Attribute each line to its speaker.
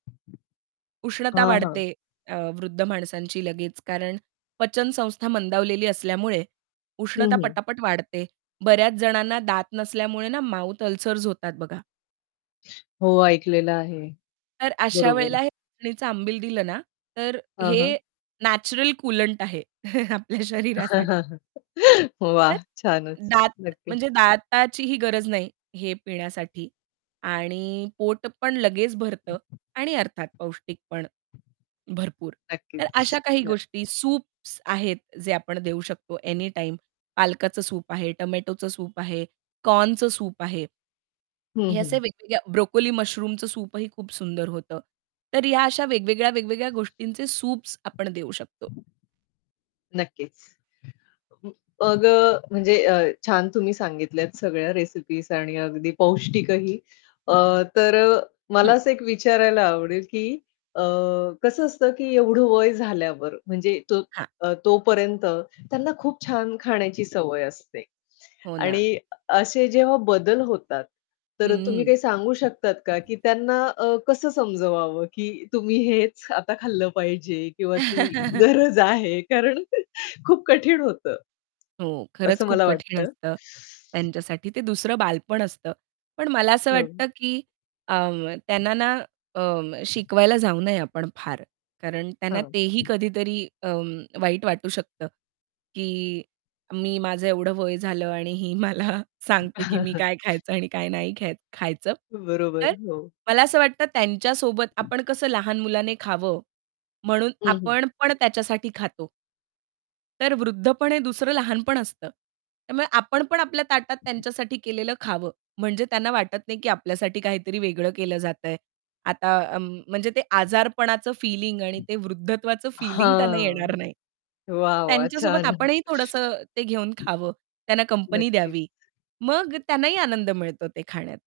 Speaker 1: उष्णता
Speaker 2: हां, हां.
Speaker 1: वाढते, अ, वृद्ध माणसांची लगेच, कारण पचन संस्था मंदावलेली असल्यामुळे
Speaker 2: हं,
Speaker 1: उष्णता
Speaker 2: हं.
Speaker 1: पटापट वाढते. बऱ्याच जणांना दात नसल्यामुळे ना माउथ अल्सर्स होतात बघा.
Speaker 2: हो, ऐकलेलं आहे.
Speaker 1: तर अशा
Speaker 2: बरोबर.
Speaker 1: वेळेला हे नाचणीचं आंबील दिलं ना, तर
Speaker 2: हं, हं.
Speaker 1: हे नॅचरल कुलंट आहे, आपल्या शरीरासाठी. तर
Speaker 2: वाह! छानच.
Speaker 1: दात
Speaker 2: नक्की.
Speaker 1: म्हणजे दाताचीही गरज नाही हे पिण्यासाठी आणि पोट पण लगेच भरतं आणि अर्थात पौष्टिक पण भरपूर. तर
Speaker 2: नक्कीच.
Speaker 1: अशा काही
Speaker 2: [unintelligible]
Speaker 1: गोष्टी. सूप्स आहेत, जे आपण देऊ शकतो एनीटाईम. पालकाचं सूप आहे, टोमॅटोचं सूप आहे, कॉर्नचं सूप आहे.
Speaker 2: हं,
Speaker 1: हे असे
Speaker 2: हं.
Speaker 1: वेगवेगळ्या ब्रोकोली मुशरूमचं सूपही खूप सुंदर होतं. तर या अशा वेगवेगळ्या-वेगवेगळ्या गोष्टींचे सूप्स आपण देऊ शकतो.
Speaker 2: नक्कीच. मग अ, म्हणजे अ, छान तुम्ही सांगितल्यात सगळ्या रेसिपीज आणि अगदी पौष्टिकही. अ, तर मला
Speaker 1: हं.
Speaker 2: असं एक विचारायला आवडेल, की अ, कसं असतं, की एवढं वय झाल्यावर म्हणजे तो
Speaker 1: हां.
Speaker 2: अ, तोपर्यंत त्यांना खूप छान खाण्याची सवय असते.
Speaker 1: हो ना.
Speaker 2: आणि अ, असे जेव्हा बदल होतात, तर तुम्ही
Speaker 1: हं.
Speaker 2: काही सांगू शकतात का, की त्यांना अ, कसं समजवावं, की तुम्ही हेच आता खाल्लं पाहिजे, किंवा ती गरज आहे कारण खूप कठीण होतं.
Speaker 1: हो. खरंच
Speaker 2: असं
Speaker 1: खूप
Speaker 2: मला
Speaker 1: कठीण
Speaker 2: वाटतं.
Speaker 1: असतं त्यांच्यासाठी, ते दुसरं बालपण असतं. पण मला असं
Speaker 2: हो.
Speaker 1: वाटतं, की अ, त्यांना ना अ, शिकवायला जाऊ नये आपण फार. कारण त्यांना
Speaker 2: हं.
Speaker 1: तेही कधीतरी अ, वाईट वाटू शकतं, की मी माझं एवढं वय झालं आणि ही मला सांगते, की मी काय खायचं आणि काय नाही ख्या खायचं. तर
Speaker 2: बरोबर. हो.
Speaker 1: मला असं वाटतं त्यांच्यासोबत आपण कसं लहान मुलाने खावं म्हणून,
Speaker 2: हं, हं.
Speaker 1: आपण पण त्याच्यासाठी खातो. तर वृद्धपण हे दुसरं लहानपण असतं. त्यामुळे आपण पण आपल्या ताटात त्यांच्यासाठी केलेलं खावं. म्हणजे त्यांना वाटत नाही, की आपल्यासाठी काहीतरी वेगळं केलं जात आहे. आता अ, म म्हणजे ते आजारपणाचं फीलिंग आणि ते वृद्धत्वाचं फीलिंग त्यांना
Speaker 2: हां,
Speaker 1: येणार नाही.
Speaker 2: वाह! वाह!
Speaker 1: त्यांच्यासोबत
Speaker 2: छान.
Speaker 1: आपणही थोडसं ते घेऊन खावं त्यांना कंपनी
Speaker 2: नक्कीच.
Speaker 1: द्यावी. मग त्यांनाही आनंद मिळतो ते खाण्यात.